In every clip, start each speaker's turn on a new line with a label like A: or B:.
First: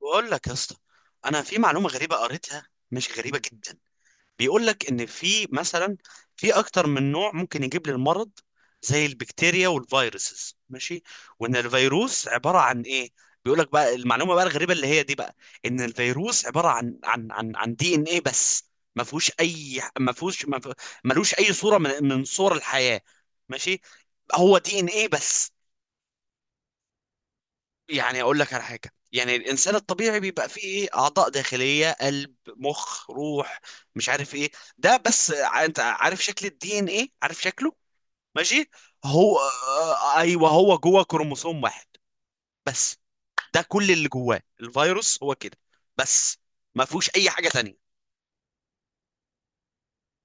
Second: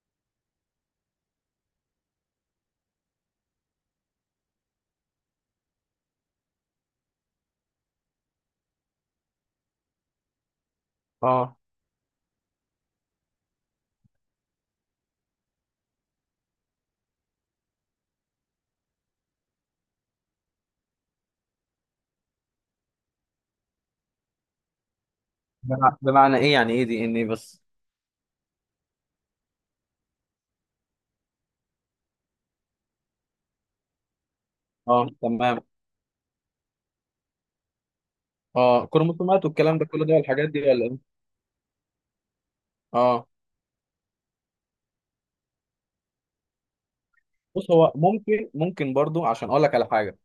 A: بقول لك يا اسطى. انا في معلومه غريبه قريتها، مش غريبه جدا. بيقول لك ان في مثلا، في اكتر من نوع ممكن يجيب لي المرض، زي البكتيريا والفيروسز. ماشي. وان
B: اه،
A: الفيروس عباره عن ايه؟ بيقول لك بقى المعلومه بقى الغريبه اللي هي دي بقى. ان الفيروس عباره عن دي ان ايه بس. ما فيهوش اي ما فيهوش ما فيه- ملوش اي صوره من صور الحياه. ماشي. هو دي ان ايه بس.
B: بمعنى ايه؟ يعني ايه دي ان ايه بس؟
A: يعني اقول لك على حاجه، يعني الانسان الطبيعي بيبقى فيه ايه؟ اعضاء داخليه، قلب، مخ، روح، مش عارف ايه. ده
B: اه،
A: بس،
B: تمام.
A: انت عارف شكل الدي ان ايه؟ عارف شكله؟ ماشي.
B: اه،
A: هو
B: كروموسومات والكلام ده كله ده والحاجات
A: ايوه،
B: دي
A: هو
B: ولا
A: جوه
B: ايه؟
A: كروموسوم واحد بس.
B: اه،
A: ده كل اللي جواه الفيروس، هو كده بس. ما فيهوش اي حاجه
B: بص.
A: تانية.
B: هو ممكن برضو عشان اقول لك على حاجه.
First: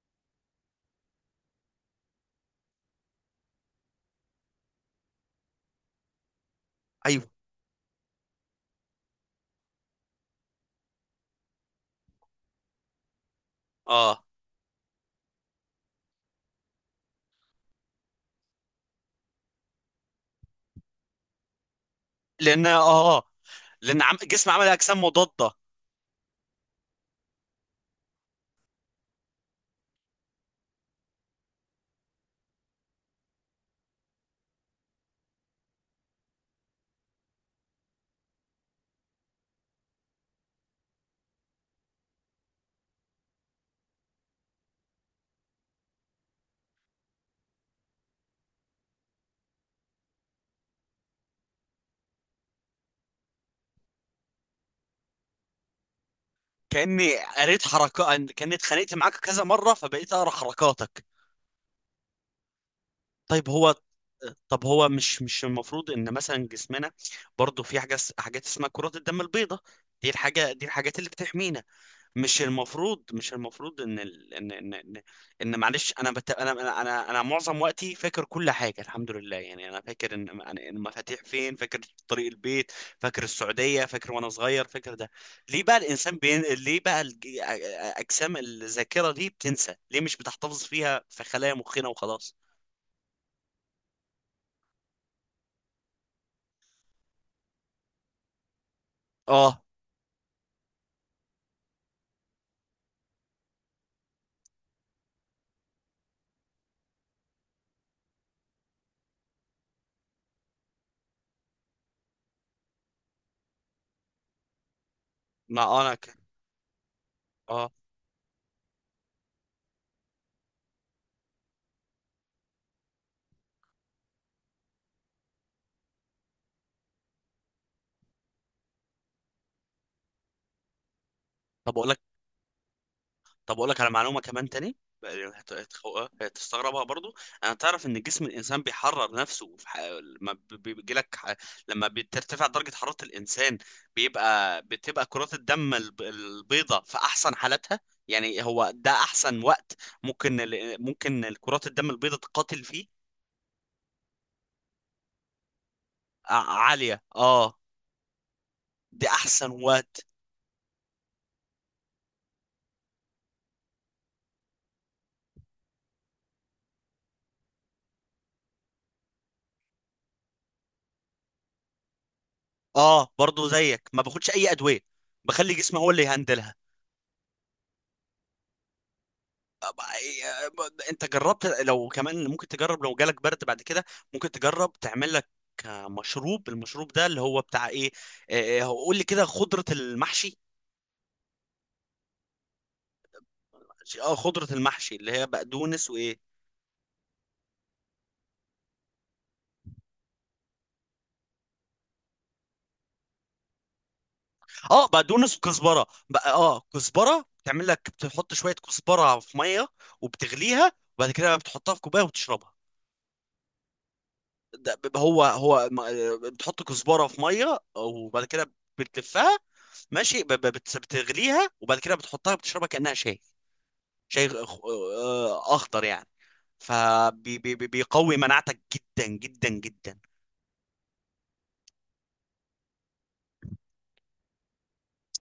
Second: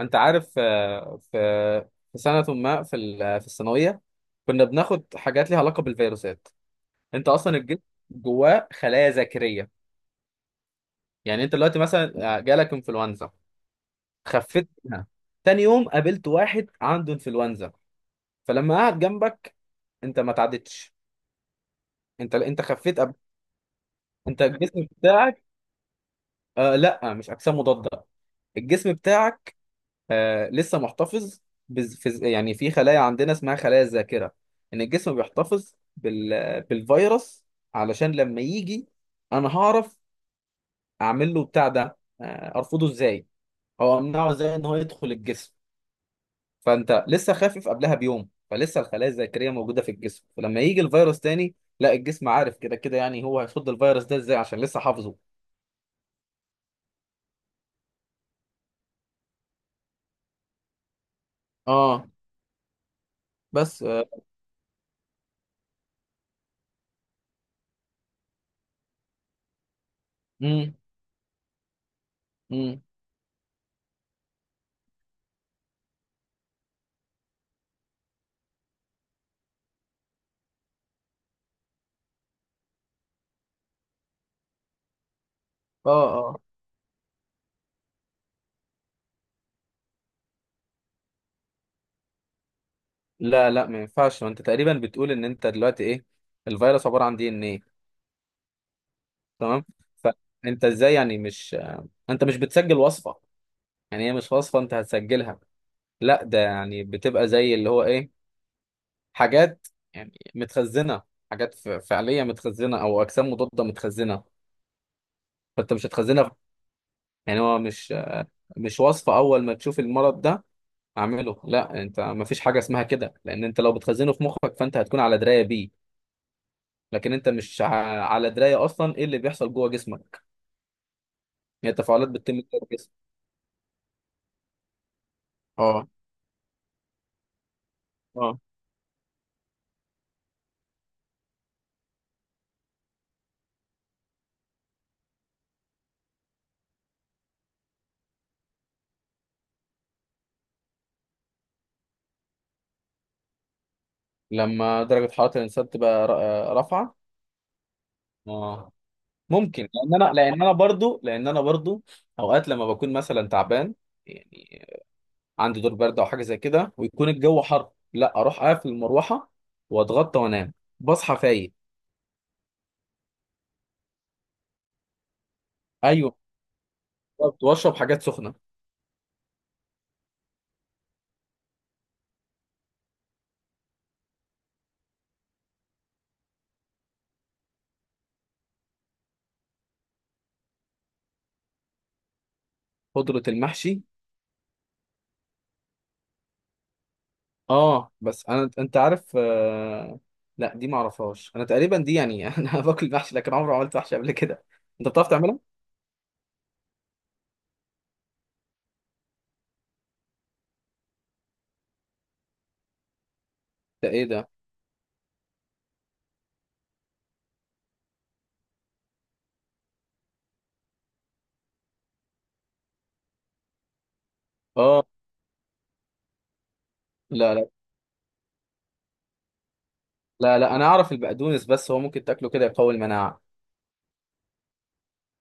B: انت عارف في سنه ما في الثانويه كنا بناخد حاجات ليها علاقه بالفيروسات. انت
A: ايوه.
B: اصلا الجسم جواه خلايا ذاكريه. يعني انت دلوقتي مثلا جالك انفلونزا،
A: اه.
B: خفيت منها، تاني يوم قابلت واحد عنده انفلونزا، فلما قعد جنبك انت ما تعدتش، انت
A: لان اه
B: خفيت.
A: آه. لان
B: انت
A: الجسم عمل
B: الجسم
A: اجسام
B: بتاعك،
A: مضاده.
B: آه لا مش اجسام مضاده. الجسم بتاعك لسه محتفظ، يعني في خلايا عندنا اسمها خلايا الذاكره، ان الجسم بيحتفظ بالفيروس علشان لما يجي انا هعرف اعمل له بتاع ده ارفضه ازاي او امنعه ازاي ان هو يدخل الجسم. فانت لسه خافف قبلها بيوم فلسه الخلايا الذاكريه موجوده في الجسم، فلما يجي الفيروس تاني لا الجسم عارف كده كده، يعني هو هيصد الفيروس ده ازاي عشان لسه حافظه.
A: كاني قريت حركات، كاني اتخانقت معاك كذا مره، فبقيت اقرا حركاتك.
B: اه،
A: طيب هو
B: بس. آه.
A: طب هو مش المفروض ان مثلا جسمنا برضو في حاجه، حاجات اسمها كرات الدم البيضاء؟ دي الحاجه، دي
B: مم.
A: الحاجات اللي بتحمينا. مش
B: امم.
A: المفروض مش المفروض ان ال... ان ان ان, إن معلش، انا بت... انا انا انا أنا معظم وقتي فاكر كل حاجه الحمد لله، يعني انا فاكر ان يعني المفاتيح فين، فاكر طريق البيت، فاكر السعوديه، فاكر وانا صغير، فاكر ده. ليه بقى
B: اه،
A: الانسان
B: اه.
A: بين... ليه بقى الج... اجسام الذاكره دي بتنسى ليه؟ مش بتحتفظ فيها في خلايا مخنا وخلاص؟
B: لا، لا، ما ينفعش. ما انت تقريبا بتقول ان انت دلوقتي ايه؟ الفيروس عباره عن دي ان ايه،
A: اه.
B: تمام. فانت ازاي؟ يعني مش انت مش بتسجل وصفه، يعني هي مش وصفه انت هتسجلها، لا ده يعني بتبقى زي اللي هو ايه، حاجات يعني متخزنه، حاجات فعليه متخزنه او اجسام مضاده متخزنه.
A: ما
B: فانت
A: آه،
B: مش
A: انا ك...
B: هتخزنها. يعني هو
A: اه.
B: مش مش وصفه اول ما تشوف المرض ده اعمله، لا انت ما فيش حاجه اسمها كده. لان انت لو بتخزنه في مخك فانت هتكون على درايه بيه، لكن انت مش على درايه اصلا ايه اللي بيحصل جوه جسمك،
A: طب
B: هي
A: اقول لك
B: تفاعلات بتتم جوه الجسم.
A: طب اقول لك على معلومه كمان تاني.
B: اه،
A: هتستغربها برضو. انا تعرف ان جسم
B: اه.
A: الانسان بيحرر نفسه، في ح... لما ب- ب- بيجي لك ح... لما بترتفع درجه حراره الانسان. بتبقى كرات الدم البيضاء في احسن حالاتها. يعني هو ده احسن وقت، ممكن كرات الدم البيضاء تقاتل فيه.
B: لما درجه حراره الانسان تبقى رافعه،
A: عاليه. اه.
B: اه
A: دي احسن
B: ممكن.
A: وقت.
B: لان انا برضو اوقات لما بكون مثلا تعبان، يعني عندي دور برد او حاجه زي كده، ويكون الجو حر، لا اروح اقفل المروحه واتغطى وانام، بصحى فايق.
A: اه برضو زيك، ما باخدش اي ادويه، بخلي جسمي هو اللي
B: ايوه،
A: يهندلها.
B: بالظبط، واشرب حاجات سخنه.
A: انت جربت؟ لو كمان ممكن تجرب، لو جالك برد بعد كده ممكن تجرب تعمل لك المشروب ده اللي هو بتاع ايه. اه، هو قول لي كده، خضرة المحشي.
B: خضره المحشي؟
A: اه، خضرة المحشي اللي هي بقدونس وايه.
B: اه بس انا انت عارف. لا دي ما اعرفهاش انا تقريبا، دي يعني انا باكل محشي لكن عمري ما عملت محشي قبل كده.
A: اه،
B: انت بتعرف
A: بقدونس
B: تعملها؟
A: وكزبرة بقى. اه، كزبرة تعمل لك، بتحط شوية كزبرة في مية وبتغليها، وبعد كده بتحطها في كوباية وبتشربها.
B: ده ايه ده؟
A: ده ب- هو هو ما- بتحط كزبره في ميه وبعد كده بتلفها. ماشي، بتغليها وبعد كده بتحطها بتشربها كانها شاي. شاي
B: اه،
A: اخضر يعني.
B: لا، لا،
A: فبيقوي مناعتك جدا جدا جدا.
B: لا، لا، انا اعرف البقدونس، بس هو ممكن تاكله كده يقوي المناعه؟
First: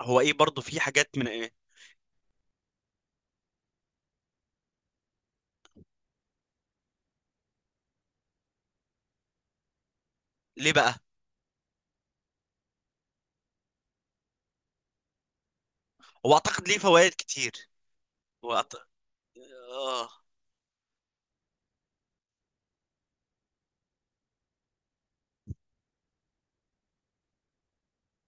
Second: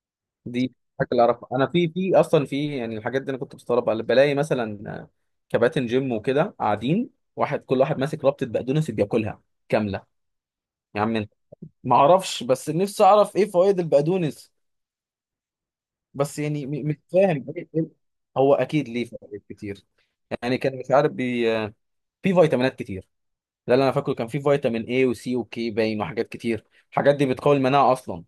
A: هو ايه؟ برضو
B: دي
A: في حاجات
B: اكل
A: من
B: اعرف
A: ايه؟
B: انا. في اصلا في يعني الحاجات دي انا كنت بستغربها، بلاقي مثلا كباتن جيم وكده قاعدين، واحد كل واحد ماسك ربطه بقدونس بياكلها كامله.
A: ليه بقى؟
B: يا عم انت، ما اعرفش بس نفسي اعرف ايه فوائد البقدونس،
A: هو
B: بس يعني
A: اعتقد ليه
B: مش
A: فوائد
B: فاهم.
A: كتير.
B: هو
A: هو أعت...
B: اكيد ليه فوائد كتير،
A: آه.
B: يعني كان مش عارف. في فيتامينات كتير. لا، لا، انا فاكره كان في فيتامين اي وسي وكي باين وحاجات كتير، الحاجات دي بتقوي المناعه اصلا،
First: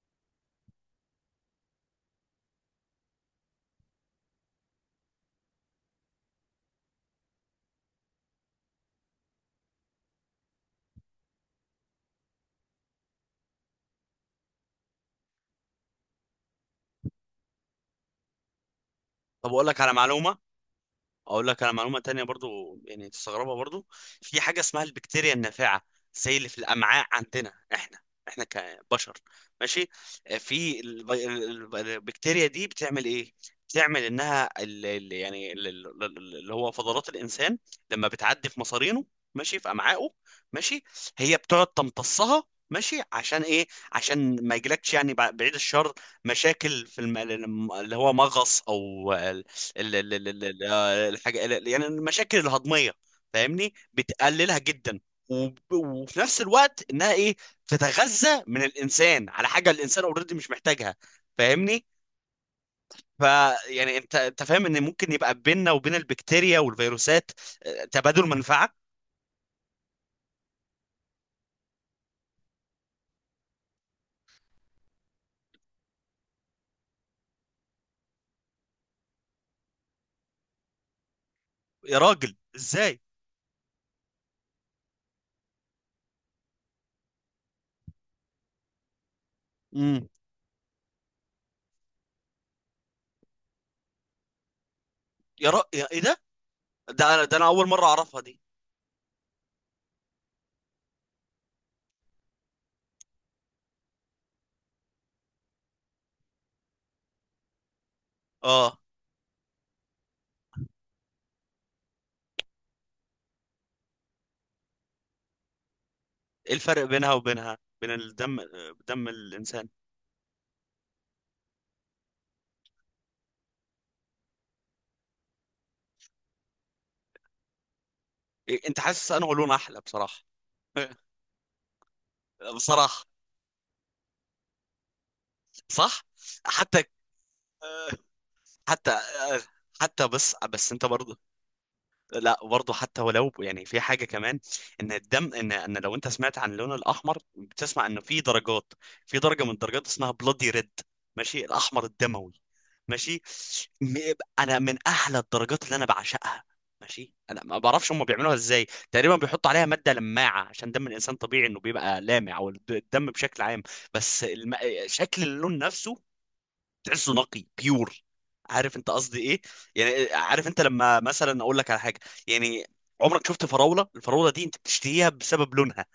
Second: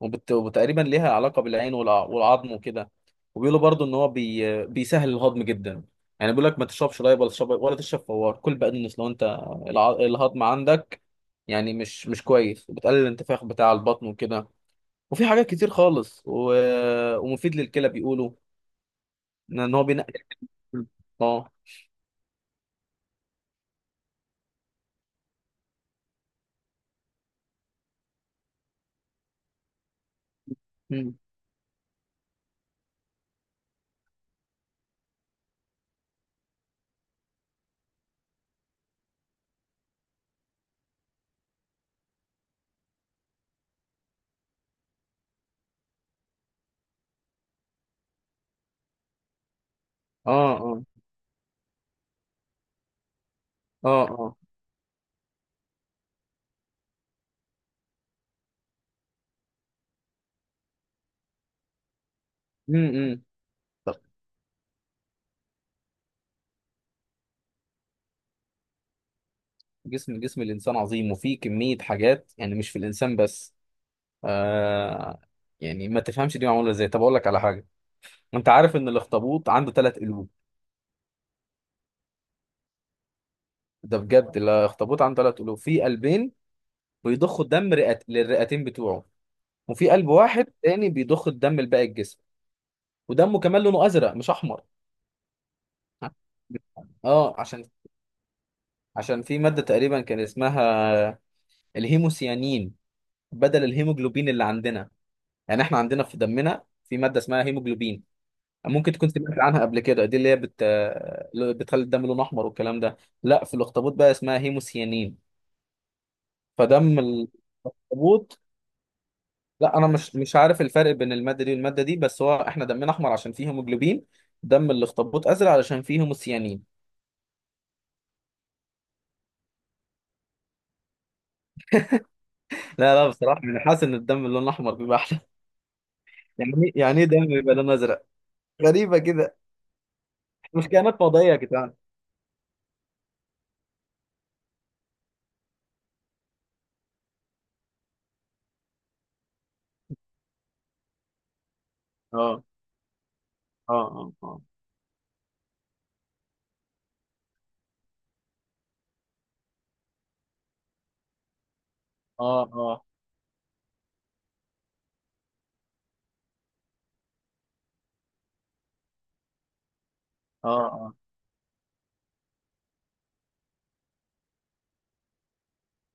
B: وتقريبا ليها علاقه بالعين والعظم وكده. وبيقولوا برضو ان هو بيسهل الهضم جدا. يعني بيقول لك ما تشربش لايب ولا تشرب فوار، كل بقدونس لو انت الهضم عندك يعني مش كويس، وبتقلل الانتفاخ بتاع البطن وكده. وفي حاجات كتير خالص ومفيد للكلى، بيقولوا
A: طب اقول
B: ان
A: لك
B: هو
A: على
B: بينقل.
A: معلومه. اقول
B: اه.
A: لك انا معلومه تانية برضو، يعني تستغربها برضو. في حاجه اسمها البكتيريا النافعه، زي اللي في الامعاء عندنا احنا، احنا كبشر. ماشي. في
B: مم.
A: البكتيريا دي بتعمل ايه؟ بتعمل انها، اللي هو فضلات الانسان لما بتعدي في مصارينه، ماشي في امعائه. ماشي. هي بتقعد تمتصها، ماشي. عشان ايه؟ عشان ما يجيلكش يعني، بعيد الشر، مشاكل في اللي هو مغص او
B: اه، اه،
A: الحاجة، يعني المشاكل الهضمية، فاهمني،
B: اه، اه.
A: بتقللها جدا. وفي نفس الوقت انها ايه؟ تتغذى من الانسان على حاجة الانسان اوريدي مش محتاجها، فاهمني.
B: مم،
A: ف
B: مم. طب
A: يعني انت فاهم ان ممكن يبقى بيننا وبين البكتيريا والفيروسات، تبادل منفعة.
B: جسم الانسان عظيم، وفيه كميه حاجات يعني مش في الانسان بس. آه. يعني ما تفهمش دي معموله ازاي؟ طب اقول لك على حاجه، انت عارف ان الاخطبوط عنده ثلاث قلوب؟
A: يا راجل ازاي؟
B: ده بجد، الاخطبوط عنده ثلاث قلوب، في قلبين بيضخوا الدم للرئتين بتوعه، وفي
A: امم.
B: قلب واحد تاني بيضخ الدم لباقي الجسم. ودمه كمان لونه ازرق مش احمر.
A: يا ايه
B: اه،
A: ده انا
B: عشان
A: اول مرة اعرفها دي.
B: في ماده تقريبا كان اسمها الهيموسيانين، بدل الهيموجلوبين اللي عندنا. يعني احنا عندنا في دمنا في ماده اسمها هيموجلوبين،
A: اه،
B: ممكن تكون سمعت عنها قبل كده، دي اللي هي بتخلي الدم لونه احمر والكلام ده. لا، في الاخطبوط بقى اسمها هيموسيانين.
A: ايه الفرق
B: فدم
A: بينها وبينها؟ بين
B: الاخطبوط،
A: الدم، دم الانسان؟
B: لا انا مش عارف الفرق بين الماده دي والماده دي، بس هو احنا دمنا احمر عشان فيه هيموجلوبين، دم الاخطبوط ازرق علشان فيه هيموسيانين.
A: إيه، انت حاسس انه لون احلى بصراحة؟
B: لا،
A: بصراحة.
B: لا، بصراحه انا حاسس ان الدم اللون الاحمر بيبقى احلى.
A: صح.
B: يعني
A: حتى
B: يعني ايه دم بيبقى لونه ازرق؟ غريبه
A: حتى
B: كده.
A: حتى بس
B: مش
A: انت
B: كائنات
A: برضه.
B: فضائيه يا جدعان.
A: لا برضه، حتى ولو يعني في حاجه كمان، ان الدم، ان ان لو انت سمعت عن اللون الاحمر بتسمع انه في درجات. في درجه من الدرجات اسمها بلودي ريد، ماشي، الاحمر الدموي.
B: اه،
A: ماشي.
B: اه،
A: م-
B: اه،
A: انا من احلى الدرجات اللي انا بعشقها. ماشي. انا ما بعرفش هم بيعملوها ازاي، تقريبا بيحطوا عليها ماده لماعه، عشان دم الانسان طبيعي انه بيبقى لامع،
B: اه،
A: او
B: اه،
A: الدم بشكل عام. بس الم... شكل اللون نفسه، تحسه نقي بيور. عارف انت قصدي ايه؟ يعني عارف
B: اه،
A: انت
B: اه،
A: لما مثلا اقول لك على حاجه، يعني، عمرك شفت فراوله؟ الفراوله دي انت بتشتهيها بسبب لونها،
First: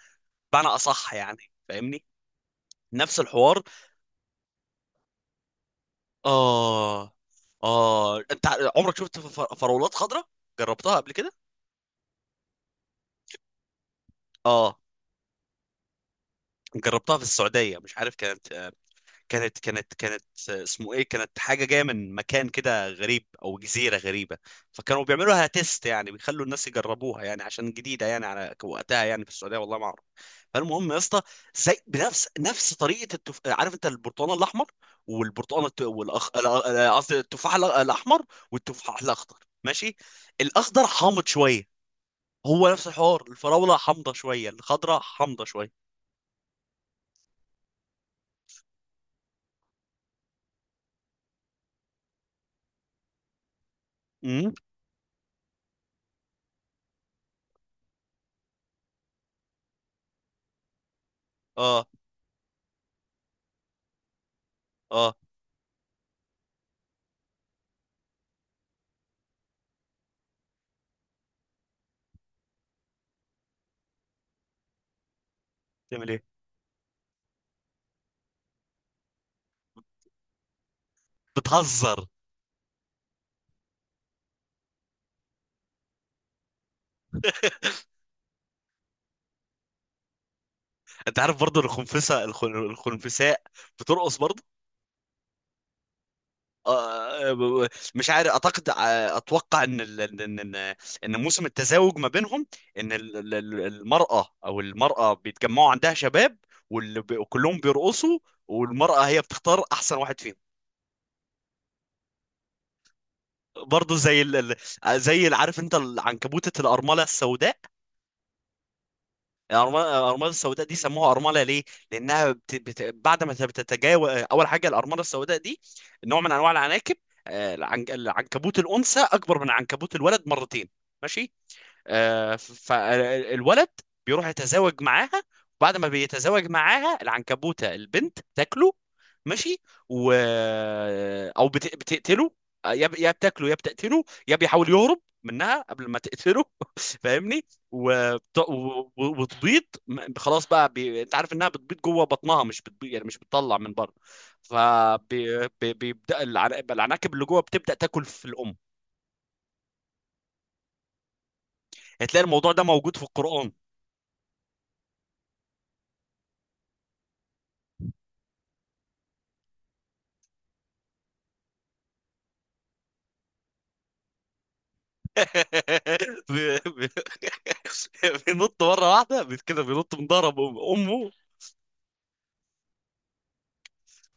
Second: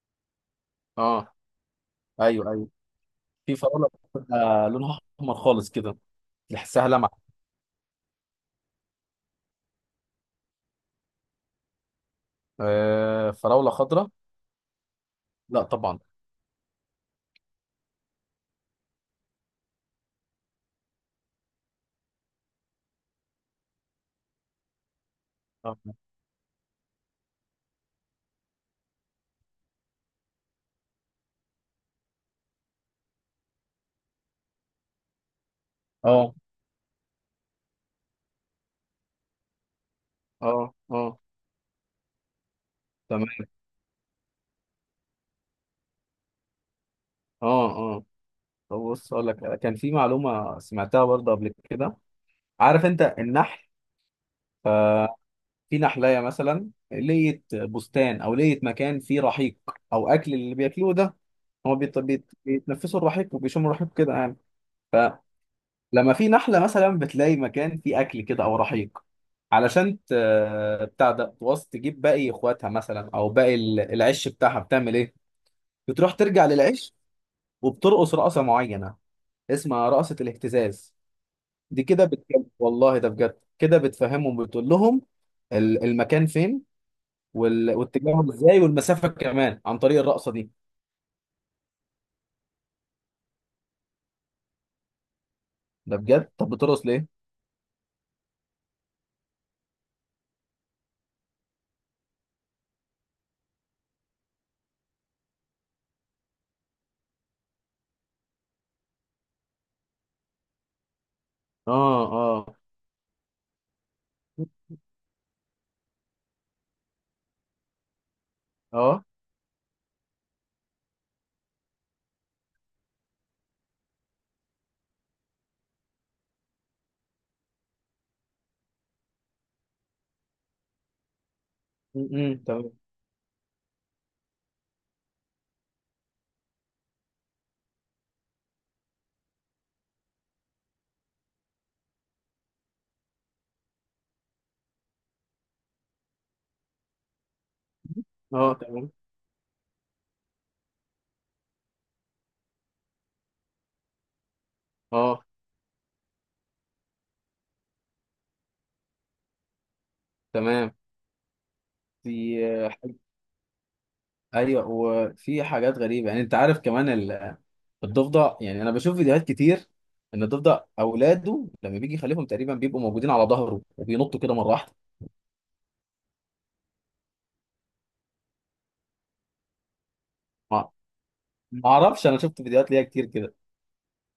A: بمعنى اصح
B: اه.
A: يعني، فاهمني.
B: ايوه، ايوه.
A: نفس
B: في
A: الحوار.
B: فراوله بتبقى لونها احمر خالص كده، تحسها
A: اه،
B: لمعه.
A: اه. انت عمرك شفت فراولات خضراء؟ جربتها قبل كده؟
B: آه، فراوله خضراء؟
A: اه،
B: لا طبعا.
A: جربتها في السعوديه، مش عارف كانت اسمه ايه، كانت حاجه جايه من مكان كده غريب، او جزيره غريبه. فكانوا بيعملوها
B: اه،
A: تيست، يعني بيخلوا الناس يجربوها يعني، عشان جديده يعني على وقتها يعني، في السعوديه والله ما اعرف. فالمهم يا اسطى، زي بنفس طريقه عارف انت البرتقال الاحمر، والبرتقال الت... والاخ
B: اه،
A: ال- ال- قصدي التفاح الاحمر، والتفاح الاخضر. ماشي.
B: اه.
A: الاخضر
B: آه.
A: حامض شويه، هو نفس الحوار،
B: تمام.
A: الفراوله حامضه شويه، الخضراء حامضه شويه.
B: اه، اه، طب بص اقول لك كان في معلومه سمعتها برضه قبل كده. عارف انت النحل؟
A: امم.
B: آه. في نحلية مثلا لقيت بستان او لقيت مكان فيه رحيق او اكل اللي بياكلوه ده، هو
A: اه،
B: بيتنفسوا الرحيق وبيشموا الرحيق كده.
A: اه.
B: لما في نحلة مثلا بتلاقي مكان فيه أكل كده أو رحيق علشان بتاع ده توص تجيب باقي إخواتها مثلا أو باقي العش بتاعها، بتعمل إيه؟
A: تعمل
B: بتروح
A: ايه؟
B: ترجع للعش وبترقص رقصة معينة اسمها رقصة الاهتزاز. دي
A: بتهزر؟
B: كده بتجيب والله، ده بجد، كده بتفهمهم، بتقول لهم المكان فين واتجاههم ازاي والمسافة كمان عن طريق الرقصة دي.
A: انت عارف برضه الخنفسه، الخنفساء بترقص برضه؟
B: ده بجد، طب بترقص ليه؟
A: آه، مش عارف، اعتقد اتوقع ان ان موسم التزاوج ما بينهم. ان المراه، او المراه بيتجمعوا عندها شباب، وكلهم بيرقصوا، والمراه هي بتختار احسن واحد فيهم.
B: اه، اه،
A: برضه زي اللي، عارف انت العنكبوتة الارمله السوداء؟
B: اه،
A: الأرماد السوداء دي سموها أرملة ليه؟ لأنها، بعد ما بتتجاوز أول حاجة. الأرملة السوداء دي نوع من أنواع العناكب. العنكبوت الأنثى أكبر من عنكبوت الولد مرتين. ماشي.
B: م- م، تمام.
A: فالولد بيروح يتزاوج معاها، وبعد ما بيتزاوج معاها العنكبوتة البنت تاكله. ماشي. و او بتقتله. يا بتاكله، يا بتقتله، يا بيحاول يهرب منها قبل ما تقتله فاهمني.
B: اه، تمام.
A: وتبيض. خلاص بقى، انت عارف انها بتبيض جوه بطنها، مش بتبيض يعني، مش بتطلع من بره.
B: اه،
A: فبيبدا العناكب اللي جوه بتبدا تاكل في الام.
B: تمام. دي،
A: هتلاقي الموضوع ده موجود في القرآن.
B: ايوه، وفي حاجات غريبه، يعني انت عارف كمان الضفدع، يعني انا بشوف فيديوهات كتير ان الضفدع اولاده لما بيجي يخلفهم تقريبا بيبقوا موجودين على ظهره وبينطوا كده مره واحده.
A: بي- بي- بينط مره واحده، كده بينط من ظهر
B: ما
A: امه.
B: ما اعرفش، انا شفت فيديوهات ليها كتير كده.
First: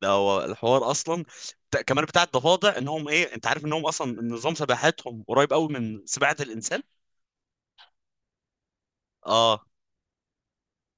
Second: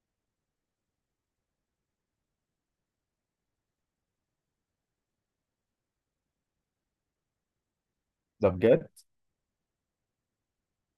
A: ده هو الحوار اصلا. كمان بتاع الضفادع انهم ايه، انت عارف انهم اصلا نظام سباحتهم قريب قوي من سباحه الانسان؟
B: ده بجد.
A: اه.